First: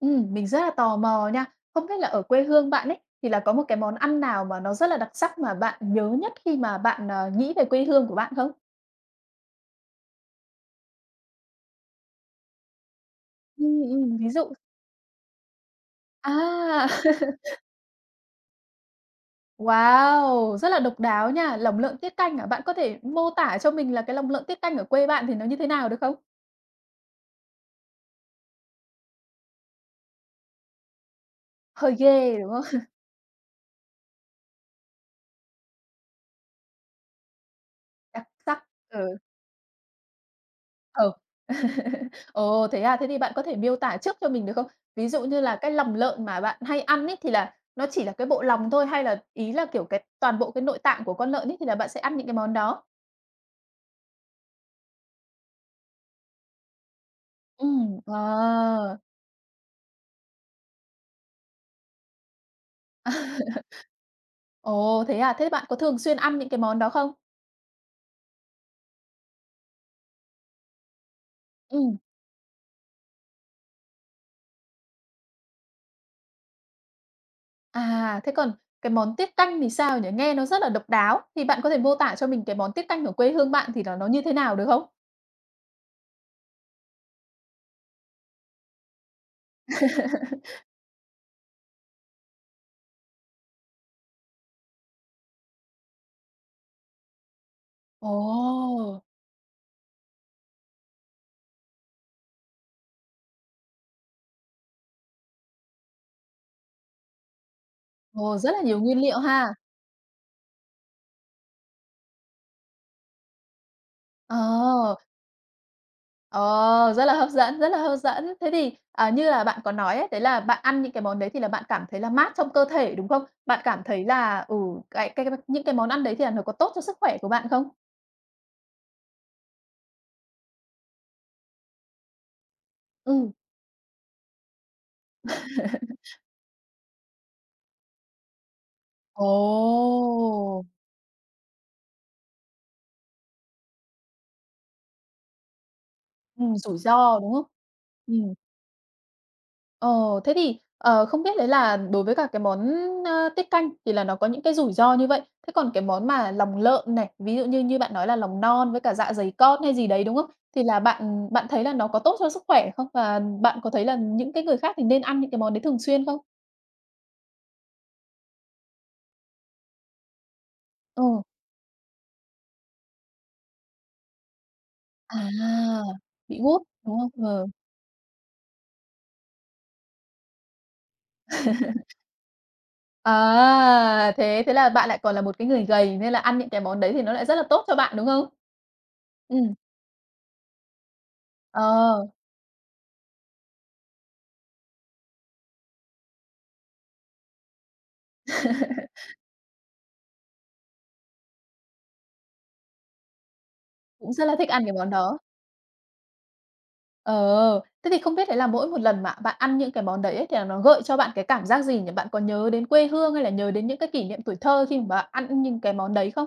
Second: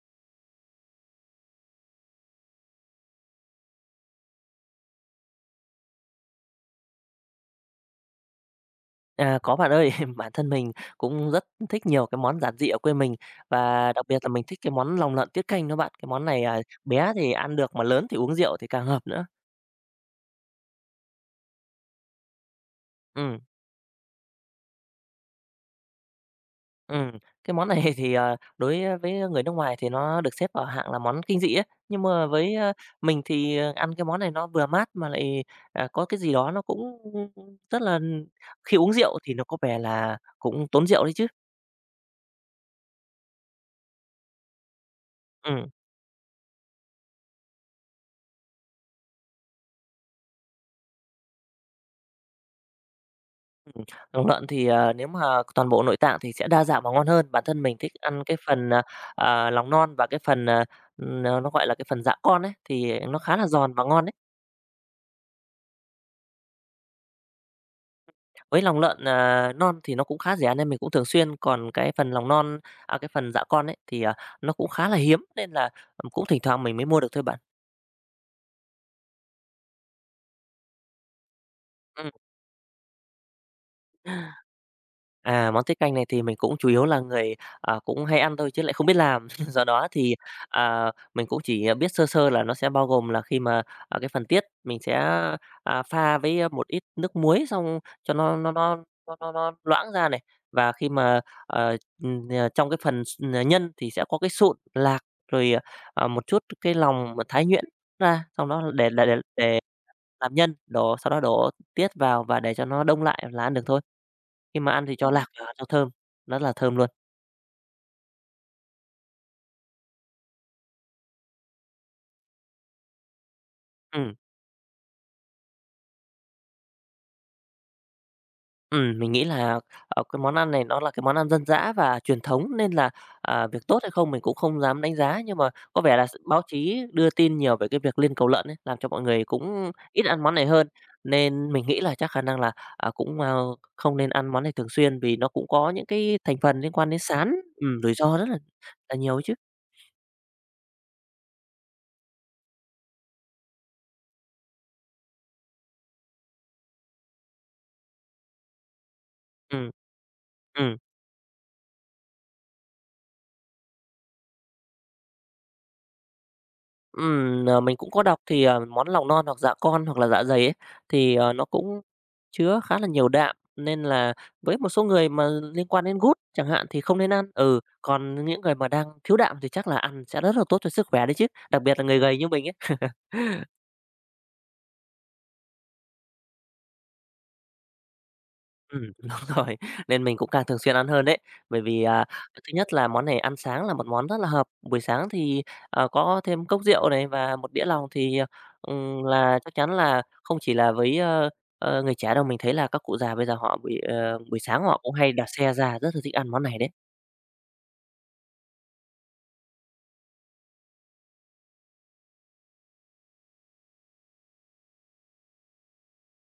Mình rất là tò mò nha. Không biết là ở quê hương bạn ấy, thì là có một cái món ăn nào mà nó rất là đặc sắc mà bạn nhớ nhất khi mà bạn, nghĩ về quê hương của bạn không? À, có bạn ơi. Bản thân mình cũng rất thích nhiều cái món giản dị ở quê mình và đặc biệt là Ví mình dụ. thích cái món lòng lợn tiết canh đó bạn. Cái món này, À! bé thì ăn được mà lớn thì uống rượu thì càng hợp nữa. Wow! Rất là độc đáo nha. Lòng lợn tiết canh à? Bạn có thể mô Ừm, tả cho mình là cái lòng lợn tiết canh ở quê bạn thì nó như thế nào được không? ừm. Cái món này thì, đối với người nước ngoài thì nó được xếp vào hạng là món kinh dị ấy, Hơi nhưng mà ghê, đúng với không? mình thì, ăn cái món này nó vừa mát mà lại, à, có cái gì đó nó cũng rất là Đặc sắc. khi uống Ừ. rượu thì nó có vẻ là cũng tốn rượu đấy Ừ. chứ. Ồ, thế à? Thế thì bạn có thể miêu tả trước cho mình được không? Ví dụ như ừ là cái lòng lợn mà bạn hay ăn ấy thì là nó chỉ là cái bộ lòng thôi hay là ý là, kiểu, cái toàn bộ cái nội tạng của con lợn ấy thì là bạn sẽ ăn những cái món đó? Lòng lợn thì, nếu mà toàn bộ nội tạng thì sẽ đa dạng và ngon hơn. Bản thân Ừ. mình thích Ờ. ăn cái phần, lòng non và cái phần, nó, gọi là, cái phần dạ con ấy, thì nó khá là giòn và ngon đấy. Ồ, thế à? Thế bạn có thường xuyên ăn những cái món đó không? Với lòng lợn, à, non thì nó cũng khá rẻ nên mình cũng thường xuyên, còn Ừ. cái phần lòng non cái phần dạ con ấy thì, nó cũng khá là hiếm nên là, cũng thỉnh thoảng mình mới mua được thôi bạn. À, thế còn cái món tiết canh thì sao nhỉ? Nghe nó rất là độc đáo, thì bạn có thể mô Ừ. tả cho mình cái món tiết canh ở quê hương bạn thì là nó như thế nào được không? À, món tiết canh này thì mình cũng chủ yếu là người, cũng hay ăn thôi chứ lại không biết làm. Do đó thì, à, mình cũng chỉ, biết sơ sơ là nó sẽ bao gồm là khi mà, cái phần tiết mình sẽ, pha với một ít nước muối xong cho nó nó nó Ồ, nó nó nó loãng ra này. Và khi mà, ờ, trong cái phần nhân thì sẽ có cái sụn, lạc, rồi, một chút cái lòng mà thái nhuyễn ra, ồ, xong rất là đó nhiều để nguyên để để liệu ha. để làm nhân, đổ sau đó đổ tiết vào và để cho nó đông lại là ăn được thôi. Khi mà ăn thì Ờ. cho lạc vào cho thơm, rất là thơm luôn. Ờ, rất là hấp dẫn, rất là hấp dẫn. Thế thì, như là bạn có nói ấy, đấy là bạn ăn những cái món đấy thì là bạn cảm thấy là mát trong cơ thể, đúng không? Bạn cảm thấy Ừm, là, cái những cái món ăn đấy thì là nó có tốt cho sức khỏe của bạn không? Mình nghĩ là, cái món ăn này nó là cái món ăn dân dã và truyền thống nên là, Ừm. Việc tốt hay không mình cũng không dám đánh giá, nhưng mà có vẻ là báo chí đưa tin nhiều về cái việc liên cầu lợn ấy, làm cho mọi người cũng ít ăn món này Ồ! hơn. Nên mình nghĩ là chắc khả năng là, không nên ăn món này thường xuyên vì nó cũng có những cái thành phần liên Rủi quan đến ro, đúng sán, không? Rủi ro rất Ừm. là nhiều ấy chứ. Ờ, thế thì, không biết đấy là đối với cả cái món, tiết canh thì là nó có những cái rủi ro như vậy. Thế còn cái món mà lòng lợn này, ví dụ như như bạn nói là lòng non với cả dạ dày con Ừm, hay gì đấy, đúng không? Thì ừm. là bạn bạn thấy là nó có tốt cho sức khỏe không? Và bạn có thấy là những cái người khác thì nên ăn những cái món đấy thường xuyên không? Ờ, mình cũng có đọc thì, món lòng non hoặc dạ con hoặc là dạ dày ấy, thì, Ừ. Nó cũng chứa khá là nhiều đạm, nên là với một số người mà liên À, quan đến gút bị chẳng gút, hạn thì không đúng không? nên ăn. Ừ. Ừ, còn những người mà đang thiếu đạm thì chắc là ăn sẽ rất là tốt cho sức khỏe đấy chứ, đặc biệt là người gầy như mình ấy. À, thế thế là bạn lại còn là một cái người gầy nên là ăn những cái món đấy thì nó lại rất là tốt cho bạn, đúng không? Đúng Ừm, rồi, nên mình cũng càng thường xuyên ăn hơn đấy. Bởi ờ, vì, thứ nhất là món này ăn sáng là một món rất là hợp, buổi sáng thì, có thêm cốc rượu này và một đĩa lòng thì, là chắc chắn là không chỉ là với người trẻ đâu, mình thấy là các cụ già bây giờ họ buổi, Cũng rất là buổi thích sáng ăn cái họ món cũng hay đó. đạp xe ra, rất là thích ăn món này đấy. Ờ, thế thì không biết đấy là mỗi một lần mà bạn ăn những cái món đấy ấy, thì là nó gợi cho bạn cái cảm giác gì nhỉ? Bạn có nhớ đến quê hương hay là nhớ đến những cái kỷ niệm tuổi thơ khi mà bạn ăn những cái món đấy không?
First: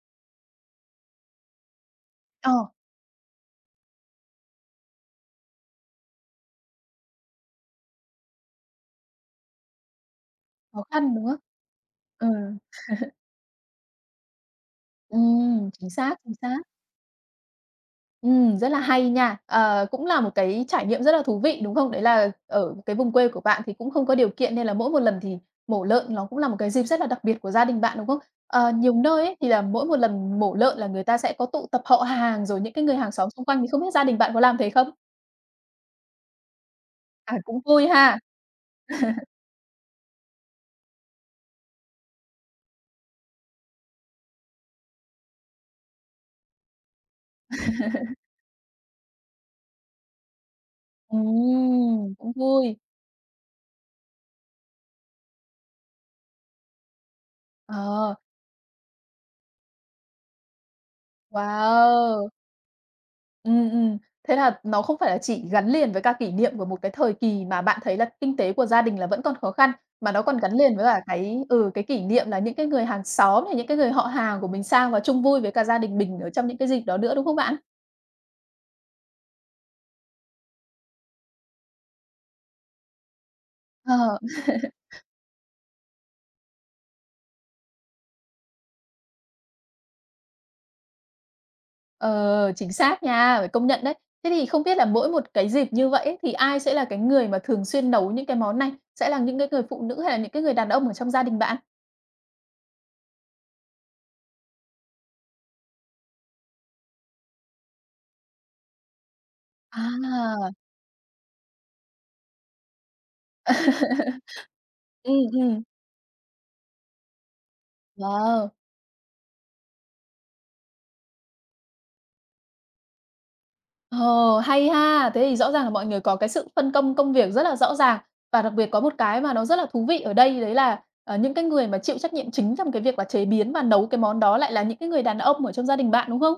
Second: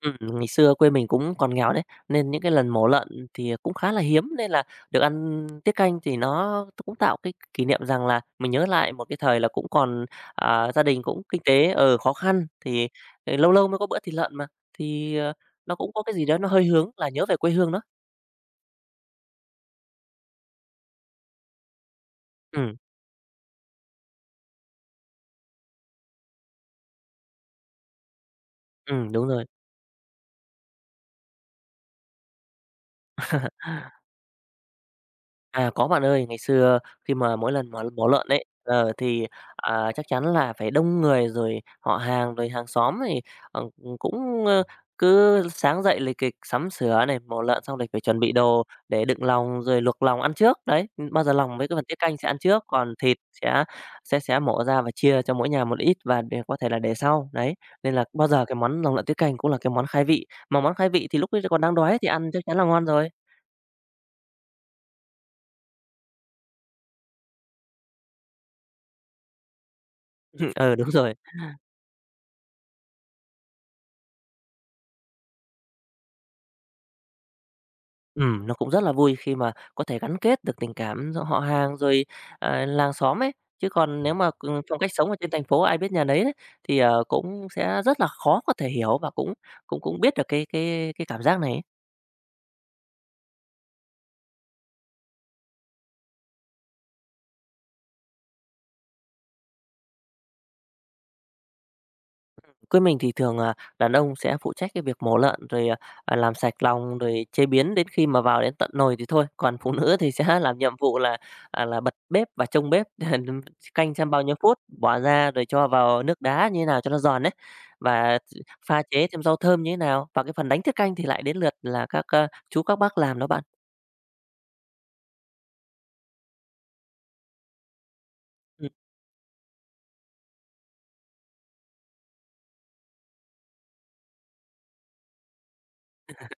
Ngày xưa quê mình cũng còn nghèo đấy, nên những Ờ, cái lần mổ lợn thì cũng khá là hiếm, nên là được ăn tiết canh thì nó cũng tạo cái kỷ niệm rằng là mình nhớ lại một cái thời là cũng còn, gia Khó đình khăn, cũng đúng không? kinh tế ở khó Ừ, khăn, thì, lâu lâu mới có bữa thịt lợn mà, thì, nó cũng chính có cái xác, gì chính đó nó xác. hơi hướng là nhớ về quê hương đó. Rất là hay nha. Ờ, cũng là một cái trải nghiệm rất là thú vị, đúng không? Đấy là ở Ừ, cái vùng quê của bạn thì cũng không có điều kiện nên là mỗi một lần thì mổ lợn nó cũng là một cái dịp rất là đặc biệt của gia đình bạn, đúng không? Ờ, nhiều nơi đúng ấy rồi. thì là mỗi một lần mổ lợn là người ta sẽ có tụ tập họ hàng, rồi những cái người hàng xóm xung quanh thì không biết gia đình bạn có làm thế không? À, có bạn ơi, ngày xưa khi À, mà mỗi cũng lần mà vui mổ ha. lợn ấy, chắc chắn là phải đông người rồi họ hàng, rồi hàng xóm thì, ờ, cũng, ơ, cứ sáng dậy lịch kịch sắm sửa này, mổ lợn xong rồi phải chuẩn bị đồ để đựng lòng rồi luộc lòng ăn trước. Đấy, bao giờ lòng với cái phần tiết canh sẽ Cũng ăn trước, vui. còn thịt sẽ sẽ mổ ra và chia cho mỗi nhà một ít và để có thể là để sau. Đấy, nên là Ờ, bao giờ cái món lòng lợn tiết canh cũng là cái món khai vị, mà món khai vị thì lúc ấy còn đang đói thì wow! ăn chắc chắn là ngon rồi. Ừ. Thế là nó không phải là chỉ gắn liền với cả kỷ niệm của một cái thời kỳ mà bạn thấy là kinh tế của gia đình là vẫn còn khó khăn, mà nó còn gắn Ừ, liền với đúng cả rồi. cái kỷ niệm là những cái người hàng xóm này, những cái người họ hàng của mình sang và chung vui với cả gia đình mình ở trong những cái dịp đó nữa, đúng không bạn? Nó cũng rất là vui khi mà có thể gắn kết được tình cảm giữa họ hàng rồi, làng xóm ấy. Chứ còn nếu Ờ, mà, phong cách sống ở trên thành phố ai biết nhà nấy đấy, thì, cũng sẽ rất là khó có thể hiểu và cũng cũng cũng biết được cái cảm giác này ấy. ờ, chính xác nha, phải công nhận đấy. Thế thì không biết là mỗi một cái dịp như vậy ấy, thì ai sẽ là cái người mà thường xuyên nấu những cái món này? Sẽ là những cái người phụ nữ hay là những cái người đàn ông ở trong gia đình bạn? Quê mình thì thường, đàn ông sẽ phụ trách cái việc mổ lợn, rồi, làm sạch lòng, rồi chế biến đến khi mà vào đến tận nồi thì thôi. Còn phụ nữ thì sẽ À! làm nhiệm vụ là, là bật bếp và trông bếp, canh xem bao nhiêu phút, bỏ ừ, ra rồi ừm. cho vào nước đá như thế nào cho nó giòn đấy và Wow! pha chế thêm rau thơm như thế nào. Và cái phần đánh tiết canh thì lại đến lượt là các, chú, các bác làm đó bạn. Ờ, hay ha! Thế thì rõ ràng là mọi người có cái sự phân công công việc rất là rõ ràng. Và đặc biệt Ừ. có một cái mà nó rất là thú vị ở đây đấy là, những cái người mà chịu trách nhiệm chính trong cái việc là chế biến và nấu cái món đó lại là những cái người đàn ông ở trong gia đình bạn, đúng không?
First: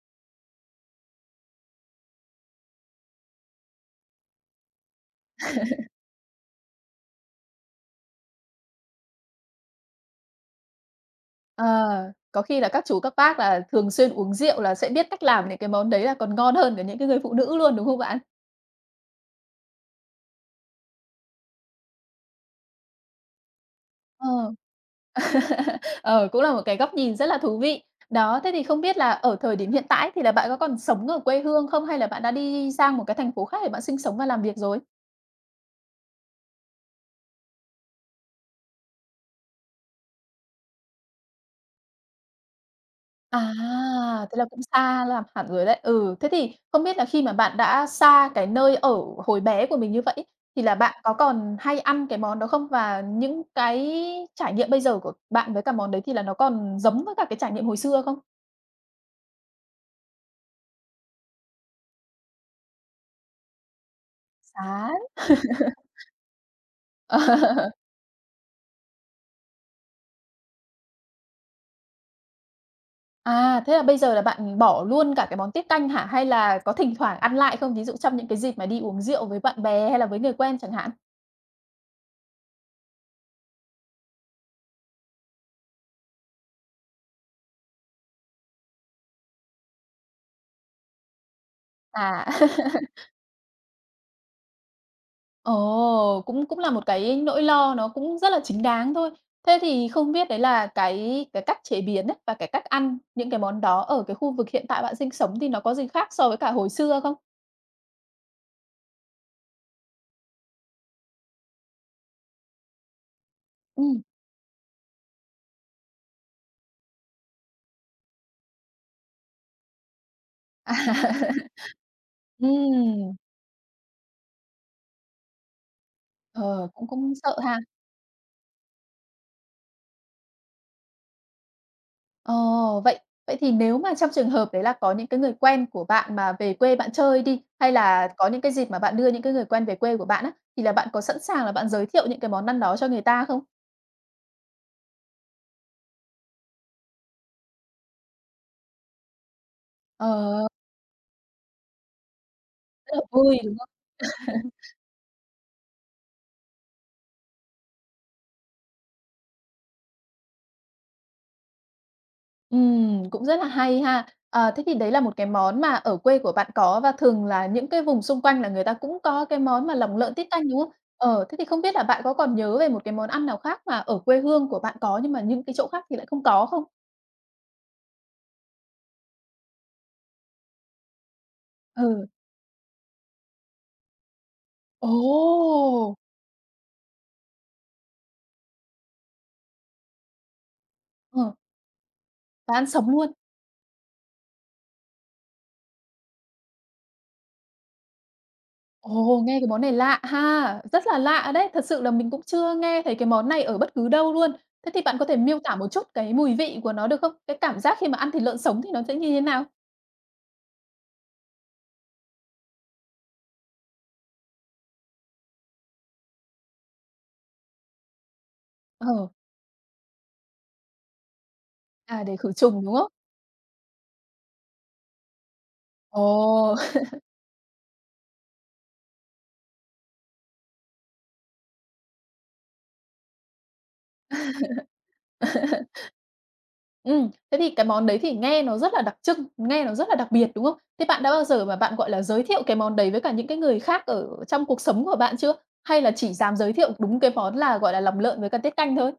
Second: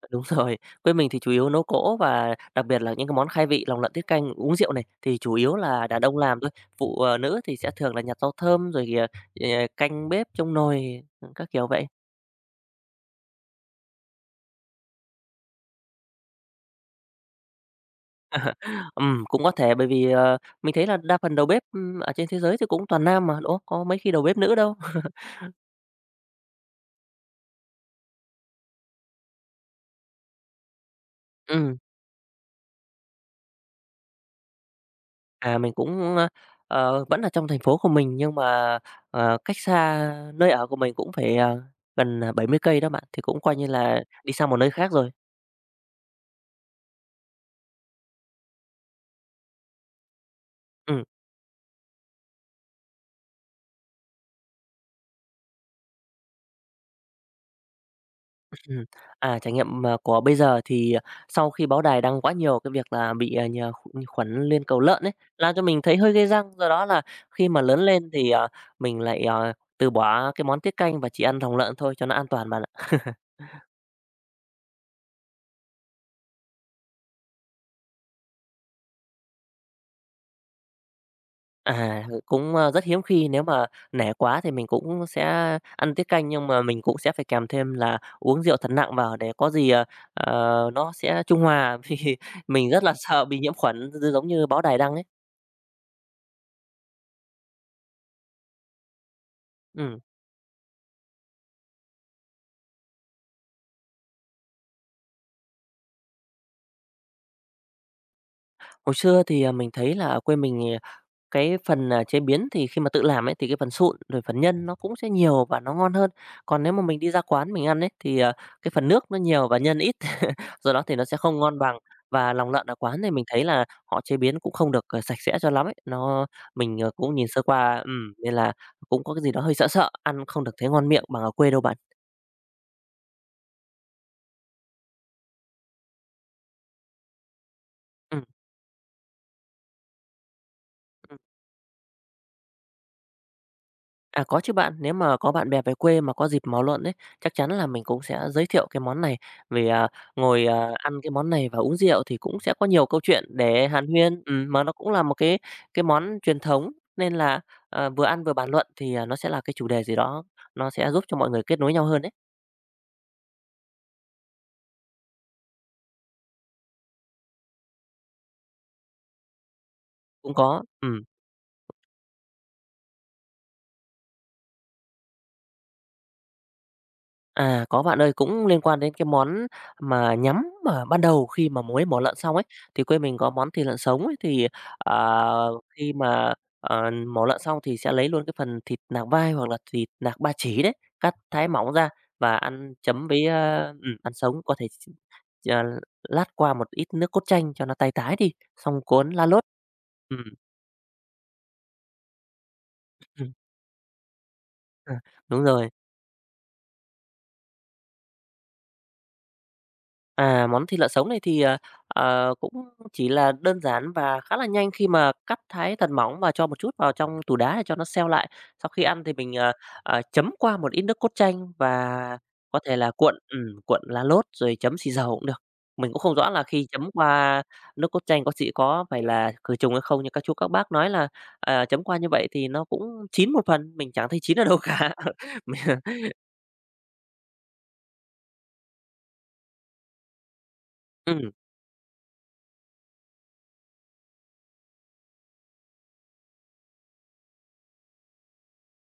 Ờ, đúng rồi, quê mình thì chủ yếu nấu cỗ và đặc biệt là những cái món khai vị, lòng lợn tiết canh, uống rượu này thì chủ yếu là đàn ông làm thôi, phụ, nữ thì sẽ thường là nhặt rau thơm rồi thì, ờ, canh bếp, trong nồi, ừ, các Ờ, kiểu vậy. có khi là các chú các bác là thường xuyên uống rượu là sẽ biết cách làm những cái món đấy là còn ngon hơn cả những cái người phụ nữ luôn, đúng không bạn? Cũng có thể bởi vì, mình thấy là đa phần đầu bếp, ở trên thế giới thì cũng toàn nam mà, đúng không? Có mấy khi đầu bếp Ờ, nữ đâu. ờ, cũng là một cái góc nhìn rất là thú vị. Đó, thế thì không biết là ở thời điểm hiện tại thì là bạn có còn sống ở quê hương Ừm, không? Hay là bạn đã đi sang một cái thành phố khác để bạn sinh sống và làm việc rồi? Mình cũng vẫn là trong thành phố của mình nhưng mà, cách xa nơi ở của mình cũng phải, gần, 70 cây đó bạn, thì cũng À, coi như là đi thế là sang một cũng nơi khác xa rồi. làm hẳn rồi đấy. Ừ, thế thì không biết là khi mà bạn đã xa cái nơi ở hồi bé của mình như vậy thì là bạn Ừm. có còn hay ăn cái món đó không? Và những cái trải nghiệm bây giờ của bạn với cả món đấy thì là nó còn giống với cả cái trải nghiệm hồi xưa không? Ừm. À, trải nghiệm mà của bây giờ thì, sau khi báo đài đăng quá nhiều cái việc là bị, à, nhờ kh khuẩn liên cầu Chán. lợn ấy, làm cho mình thấy hơi gây răng. Do đó là khi mà lớn lên thì, mình lại, từ bỏ cái món tiết canh và chỉ ăn lòng lợn thôi cho nó an toàn bạn ạ. À, thế là bây giờ là bạn bỏ luôn cả cái món tiết canh hả? Hay là có thỉnh thoảng ăn lại không? Ví dụ trong những cái dịp mà đi uống rượu với bạn bè hay là với người quen chẳng hạn? À, rất hiếm khi nếu mà nể quá thì mình cũng sẽ ăn tiết canh, nhưng mà mình cũng sẽ phải kèm thêm là uống rượu thật nặng vào để có gì, nó sẽ trung hòa, vì À. mình rất là sợ bị nhiễm khuẩn giống như báo đài đăng ấy. Ồ, cũng cũng là một cái nỗi lo nó cũng rất là chính đáng thôi. Thế thì Ừ. không biết đấy là cái cách chế biến ấy, và cái cách ăn những cái món đó ở cái khu vực hiện tại bạn sinh sống thì nó có gì khác so với cả hồi xưa không? Hồi xưa thì, mình thấy là ở quê mình, cái phần, chế biến thì khi mà tự làm ấy, thì cái phần sụn, Ừm. rồi phần nhân nó cũng sẽ nhiều và nó ngon hơn. Còn nếu mà mình đi ra quán mình ăn ấy, thì, cái phần nước nó nhiều và nhân ít, do À. đó thì nó sẽ không ngon bằng. Và lòng lợn ở quán thì Ừm, mình thấy là họ chế biến cũng không được, sạch sẽ cho lắm ấy, nó ờ, mình, cũng cũng cũng nhìn sợ sơ ha. qua, nên là cũng có cái gì đó hơi sợ sợ, ăn không được thấy ngon miệng bằng ở quê đâu bạn. Ồ, vậy vậy thì nếu mà trong trường hợp đấy là có những cái người quen của bạn mà về quê bạn chơi đi, hay là Ừm. có những cái dịp mà bạn đưa những cái người quen về quê của bạn á, thì là bạn có sẵn sàng là bạn giới thiệu những cái món ăn đó cho người ta không? À, có chứ bạn, nếu mà có bạn bè về quê mà có dịp máu luận ấy, chắc chắn là mình cũng sẽ giới thiệu cái món này, vì, ngồi, Ờ, ăn cái món này và uống rượu thì cũng sẽ có nhiều rất câu là chuyện vui. để hàn huyên, mà nó cũng là một cái món truyền thống, nên là, vừa ăn vừa bàn luận thì, nó sẽ là cái chủ đề gì đó nó sẽ giúp cho mọi người kết nối nhau hơn đấy, Cũng rất là hay ha. Ờ, thế thì đấy là một cái món mà ở quê của bạn có và thường là những cái vùng xung quanh là người ta cũng có cái món mà lòng lợn tiết cũng canh, đúng có, không? ừm. Ờ, thế thì không biết là bạn có còn nhớ về một cái món ăn nào khác mà ở quê hương của bạn có nhưng mà những cái chỗ khác thì lại không có không? À, có bạn ơi, cũng liên quan đến cái món mà nhắm mà ban đầu khi mà muối bỏ Ừ. lợn xong ấy, thì quê mình có món thịt lợn sống ấy, thì, ờ, khi Ồ! mà, mổ lợn xong thì sẽ lấy luôn cái phần thịt nạc vai hoặc là thịt nạc ba chỉ đấy, cắt Ờ, thái mỏng ra và và ăn ăn sống chấm luôn. với, ơ ăn sống có thể ờ, lát qua một ít nước cốt chanh cho nó tay tái đi, xong cuốn Ồ, lá nghe lốt. cái món này lạ Ừm, ha, rất là lạ đấy, thật sự là mình cũng chưa nghe thấy cái món ừm, này ở bất cứ đâu luôn. Thế thì ờ, bạn có thể miêu Đúng tả một rồi. chút cái mùi vị của nó được không? Cái cảm giác khi mà ăn thịt lợn sống thì nó sẽ như thế nào? À, món thịt lợn sống này thì, cũng chỉ là đơn giản và khá là nhanh khi mà cắt thái thật mỏng và cho một chút vào trong tủ đá để cho nó seo lại. Sau khi ăn Ờ. thì mình, chấm qua một ít nước cốt chanh À, để và khử có trùng, đúng thể là không? cuộn cuộn lá lốt rồi chấm xì dầu cũng được. Mình cũng Ồ! không rõ là khi chấm qua nước cốt chanh có xị có phải là khử trùng hay không, nhưng các chú các bác nói là, chấm qua như vậy thì nó cũng chín một phần, mình chẳng thấy chín ở đâu cả. Thế thì cái món đấy thì nghe nó rất là đặc trưng, nghe nó rất là đặc biệt, đúng không? Thế bạn đã bao Ừm. giờ mà bạn, gọi là, giới thiệu cái món đấy với cả những cái người khác ở trong cuộc sống của bạn chưa? Hay là chỉ dám giới thiệu đúng cái món là, gọi là, lòng lợn với cả tiết canh thôi?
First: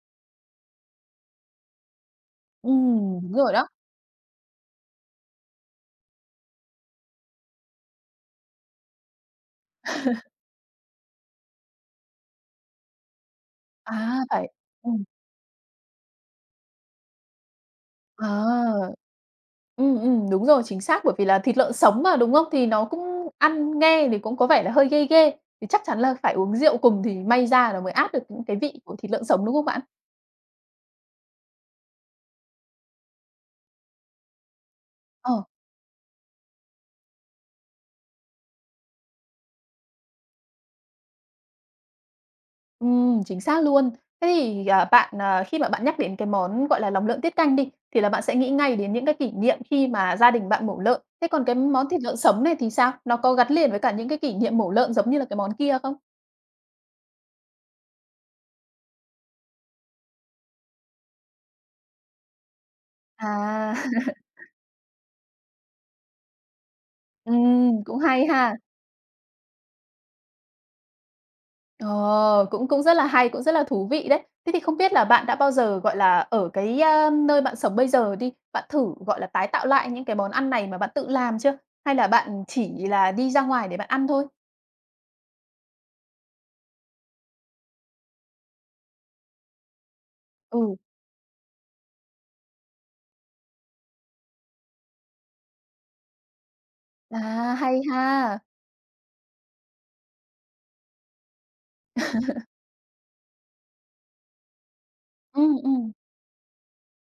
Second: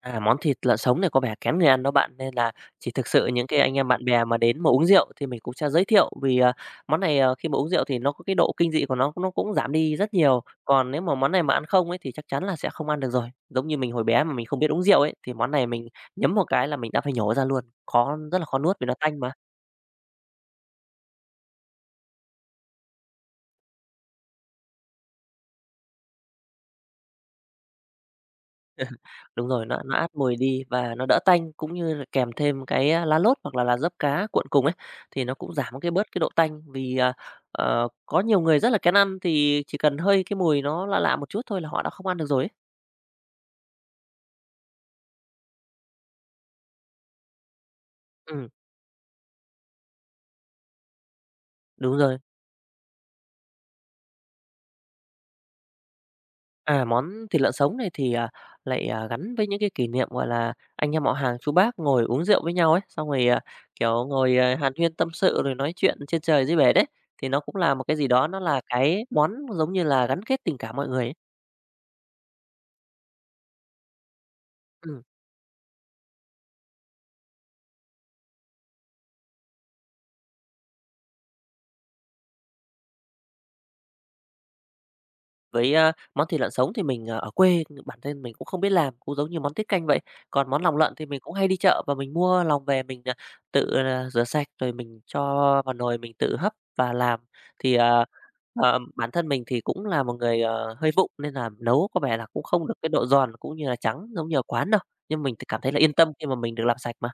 À, món thịt lợn sống này có vẻ kén người ăn đó bạn, nên là chỉ thực sự Đúng những rồi cái đó. anh em bạn bè mà đến mà uống rượu thì mình cũng sẽ giới thiệu, vì, à, món này, khi mà uống rượu thì nó có cái độ kinh dị của nó cũng giảm đi rất nhiều. Còn nếu mà món này mà ăn không ấy thì chắc chắn là sẽ không ăn được rồi. Giống như mình hồi À, bé mà mình phải không biết uống rượu ừm, ấy, thì món này mình nhấm một cái là mình đã phải nhổ ra luôn, rất là khó nuốt vì à, nó tanh mà. Đúng rồi, chính xác, bởi vì là thịt lợn sống mà, đúng không? Thì nó cũng ăn nghe thì cũng có vẻ là hơi ghê ghê, thì chắc chắn là phải uống rượu cùng thì may ra là mới át được những cái vị của thịt lợn sống, Đúng đúng không rồi, bạn? nó át mùi đi và nó đỡ tanh, cũng như là kèm thêm cái, lá lốt hoặc là lá giấp cá cuộn cùng ấy, thì nó Ờ. cũng giảm bớt cái độ tanh. Vì, có nhiều người rất là kén ăn thì chỉ cần hơi cái mùi nó lạ lạ một chút thôi là họ đã không ăn được rồi ấy. Chính xác luôn. Thế thì, bạn, khi mà bạn nhắc đến cái món, gọi là, lòng lợn tiết canh đi, thì là bạn sẽ Ừm, nghĩ ngay đến những cái kỷ niệm khi mà gia đình bạn mổ lợn. Thế còn cái món đúng thịt lợn rồi. sống này thì sao? Nó có gắn liền với cả những cái kỷ niệm mổ lợn giống như là cái món kia không? À, món thịt lợn sống này thì, lại, gắn với những cái kỷ niệm, gọi là, anh em họ hàng, chú bác ngồi uống rượu với nhau ấy, xong rồi, À, kiểu, ngồi, hàn huyên tâm sự rồi nói chuyện trên trời dưới bể đấy, thì nó cũng là một cái cũng gì đó hay nó ha. là cái món giống như là gắn kết tình cảm mọi người ấy. Ờ, cũng cũng rất là hay, cũng rất là thú vị đấy. Thế thì không biết Ừm. là bạn đã bao giờ, gọi là, ở cái, nơi bạn sống bây giờ đi, bạn thử, gọi là, tái tạo lại những cái món ăn này mà bạn tự làm chưa? Hay là bạn chỉ là đi ra ngoài để bạn ăn thôi? Với, món thịt lợn sống thì mình, ở quê, bản thân mình cũng không biết làm, cũng giống như món tiết canh vậy. Còn món lòng Ừ. lợn thì mình cũng hay đi chợ và mình mua lòng về mình, tự, rửa sạch rồi mình cho vào nồi mình tự hấp và làm. À, Thì, hay ha! Bản thân mình thì cũng là một người, hơi vụng nên là nấu có vẻ là cũng không được cái độ giòn cũng như là trắng giống như ở quán đâu, nhưng mình ừ thì cảm ừ, thấy là yên tâm khi mà mình được làm sạch mà.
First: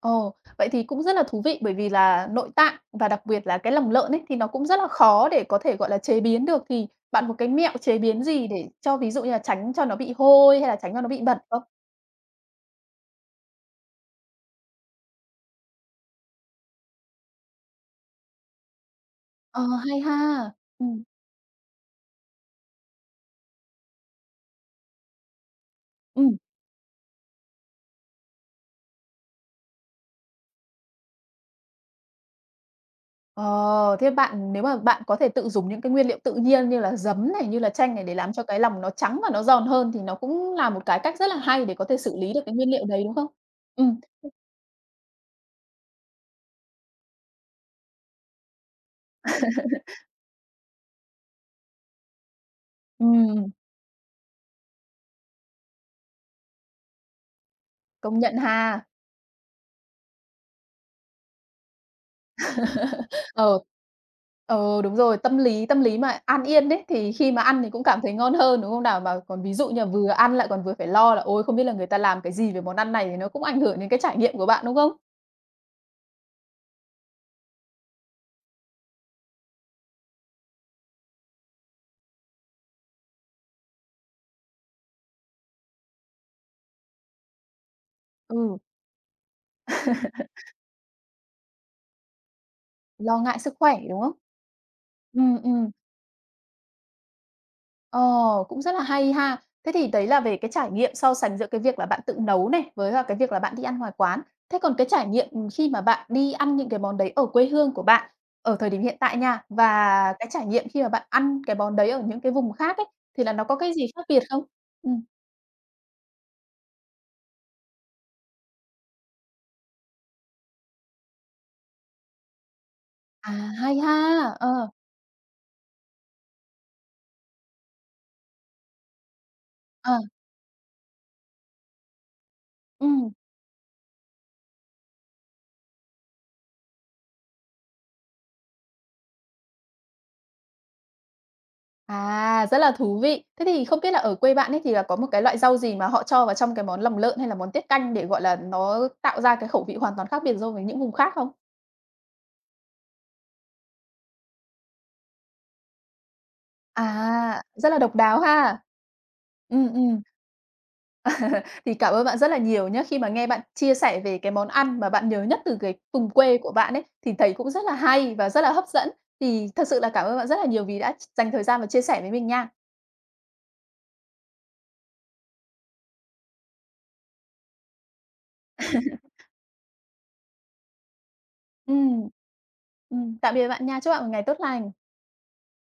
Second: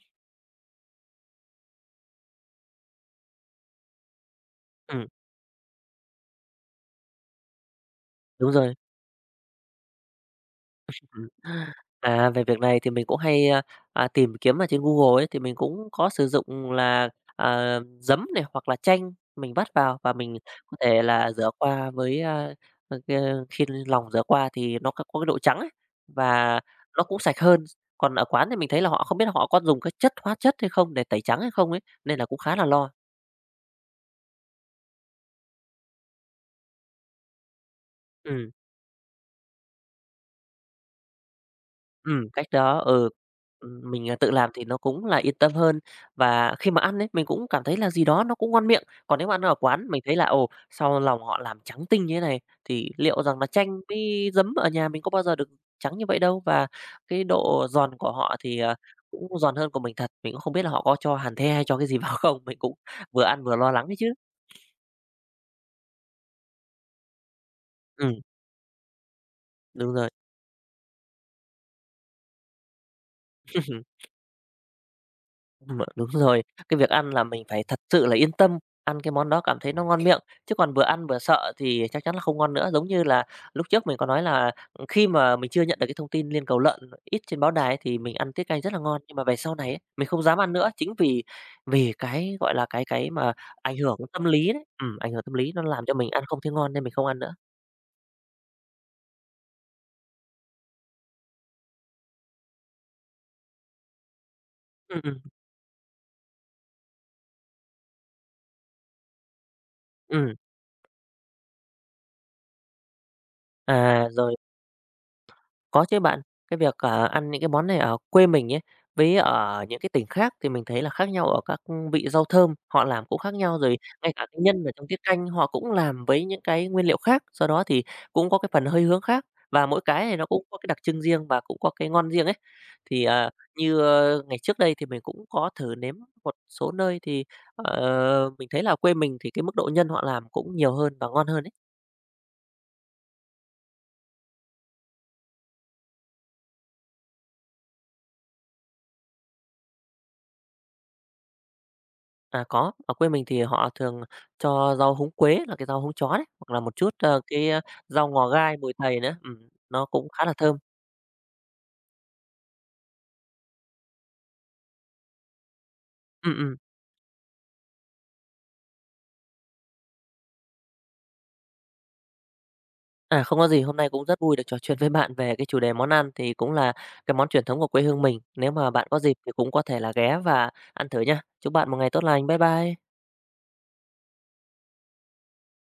Ồ, vậy thì cũng rất là thú vị bởi vì là nội tạng và đặc biệt là cái lòng lợn ấy, thì nó cũng rất là Ừm, khó để có thể, gọi là, chế biến được, thì bạn có cái mẹo chế biến gì đúng để rồi. cho ví dụ như là tránh cho nó bị hôi hay là tránh cho nó bị Ừm. bẩn không? À, về việc này thì mình cũng hay, tìm kiếm ở trên Google ấy, thì mình cũng có sử dụng là, giấm này hoặc là chanh mình Ờ, vắt vào hay và mình ha! có ừ thể là rửa qua với, khi lòng rửa qua thì nó có cái độ trắng ấy, ừ, và nó cũng sạch hơn. Còn ở quán thì mình thấy là họ không biết họ có dùng các chất hóa chất hay không để tẩy trắng hay không ấy, nên là cũng khá là lo. Ờ, thế bạn nếu mà bạn có thể tự dùng những cái nguyên liệu tự nhiên như là giấm này, như là chanh này để làm cho Ừm. cái lòng nó trắng và nó giòn hơn thì nó cũng là một cái cách rất là hay để có thể xử lý được Cách cái nguyên đó liệu đấy, ừ, đúng không? Ừm, mình, tự làm thì nó cũng là yên tâm hơn. Và khi mà ăn ấy, mình cũng cảm thấy là gì đó nó cũng ngon miệng. Còn nếu mà ăn ở quán mình thấy là, ồ, sao lòng họ làm trắng tinh như thế này, thì liệu rằng là ừm, chanh với giấm ở nhà mình có bao giờ được trắng như vậy đâu. Và cái độ giòn của Công họ nhận thì, ha. cũng giòn hơn của mình thật, mình cũng không biết là họ có cho hàn the hay cho cái gì vào không? Mình cũng vừa ăn vừa Ờ. lo lắng ấy chứ. Ờ, đúng rồi, tâm lý mà an yên đấy, thì khi mà ăn thì cũng cảm thấy Ừm, ngon hơn, đúng không nào? Mà còn ví dụ như là đúng rồi. vừa ăn lại còn vừa phải lo là "Ôi, không biết là người ta làm cái gì về món ăn này?" thì nó cũng ảnh hưởng đến cái trải nghiệm của bạn, đúng không? Đúng rồi. Cái việc ăn là mình phải thật sự là yên tâm, ăn cái món đó cảm thấy nó ngon miệng, chứ còn vừa ăn vừa sợ thì chắc chắn là không ngon nữa. Giống như là lúc trước mình có nói là, ừ, khi mà mình chưa nhận được cái thông tin liên cầu lợn ít trên báo đài ấy, thì mình ăn tiết Ừ, canh rất là ngon, nhưng mà về sau này ấy, mình không dám ăn nữa, chính vì vì cái, gọi là, cái lo mà ngại sức khỏe, ảnh hưởng đúng không? tâm lý đấy, ảnh hưởng tâm Ừm, lý nó ừm. làm cho mình ăn không thấy ngon nên mình không ăn nữa. Ờ, cũng rất là hay ha. Thế thì đấy là về cái trải nghiệm so sánh giữa cái việc là bạn tự nấu này, với là cái việc là bạn đi ăn ngoài quán. Thế còn cái Ừm, trải ừm, nghiệm, khi mà bạn đi ăn những cái món đấy ở quê hương của bạn, ở thời điểm hiện tại nha, và cái ừm. trải nghiệm khi mà bạn ăn cái món đấy ở những cái vùng khác ấy, thì là nó có cái gì khác À, biệt rồi. không? Ừm. Có chứ bạn, cái việc, ăn những cái món này ở quê mình ấy, với ở những cái tỉnh khác thì mình thấy là khác nhau ở các vị rau thơm, họ làm cũng À, khác nhau, rồi hay ha! ngay cả cái nhân Ờ, ở trong tiết canh họ cũng làm với những cái nguyên liệu khác, do đó thì cũng có cái phần hơi hướng khác, và mỗi ờ, cái này nó cũng có cái đặc trưng riêng và cũng có cái ngon riêng ấy. Thì, ừm. Như, ngày trước đây thì mình cũng có thử nếm một số nơi thì, mình thấy là quê mình thì cái mức độ nhân họ làm cũng nhiều hơn và ngon hơn ấy. À, rất là thú vị. Thế thì không biết là ở quê bạn ấy thì là có một cái loại rau gì mà họ cho vào trong cái món lòng lợn hay là món tiết canh để, gọi là, nó tạo ra cái khẩu vị hoàn toàn khác biệt so với những vùng khác không? À, có, ở quê mình thì họ thường cho rau húng quế là cái rau húng chó đấy, hoặc là một chút, À, cái, rất là độc rau đáo ngò gai, ha. mùi thầy nữa, Ừm, nó ừm, cũng khá là thơm. thì cảm ơn bạn rất là nhiều nhé. Khi mà nghe bạn chia sẻ về cái món ăn mà bạn nhớ nhất từ cái vùng Ừm, quê của ừm. bạn ấy, thì thấy cũng rất là hay và rất là hấp dẫn. Thì thật sự là cảm ơn bạn rất là nhiều vì đã dành thời gian và chia sẻ với mình nha. À, không có gì, hôm nay cũng rất vui được trò chuyện với bạn về cái chủ đề món ăn thì cũng là cái món truyền thống của quê hương mình. Nếu mà bạn có dịp thì cũng có thể là ghé và ăn thử nha. Chúc bạn một ngày tốt Ừm, lành. Bye bye. Tạm biệt bạn nha. Chúc bạn một ngày tốt lành.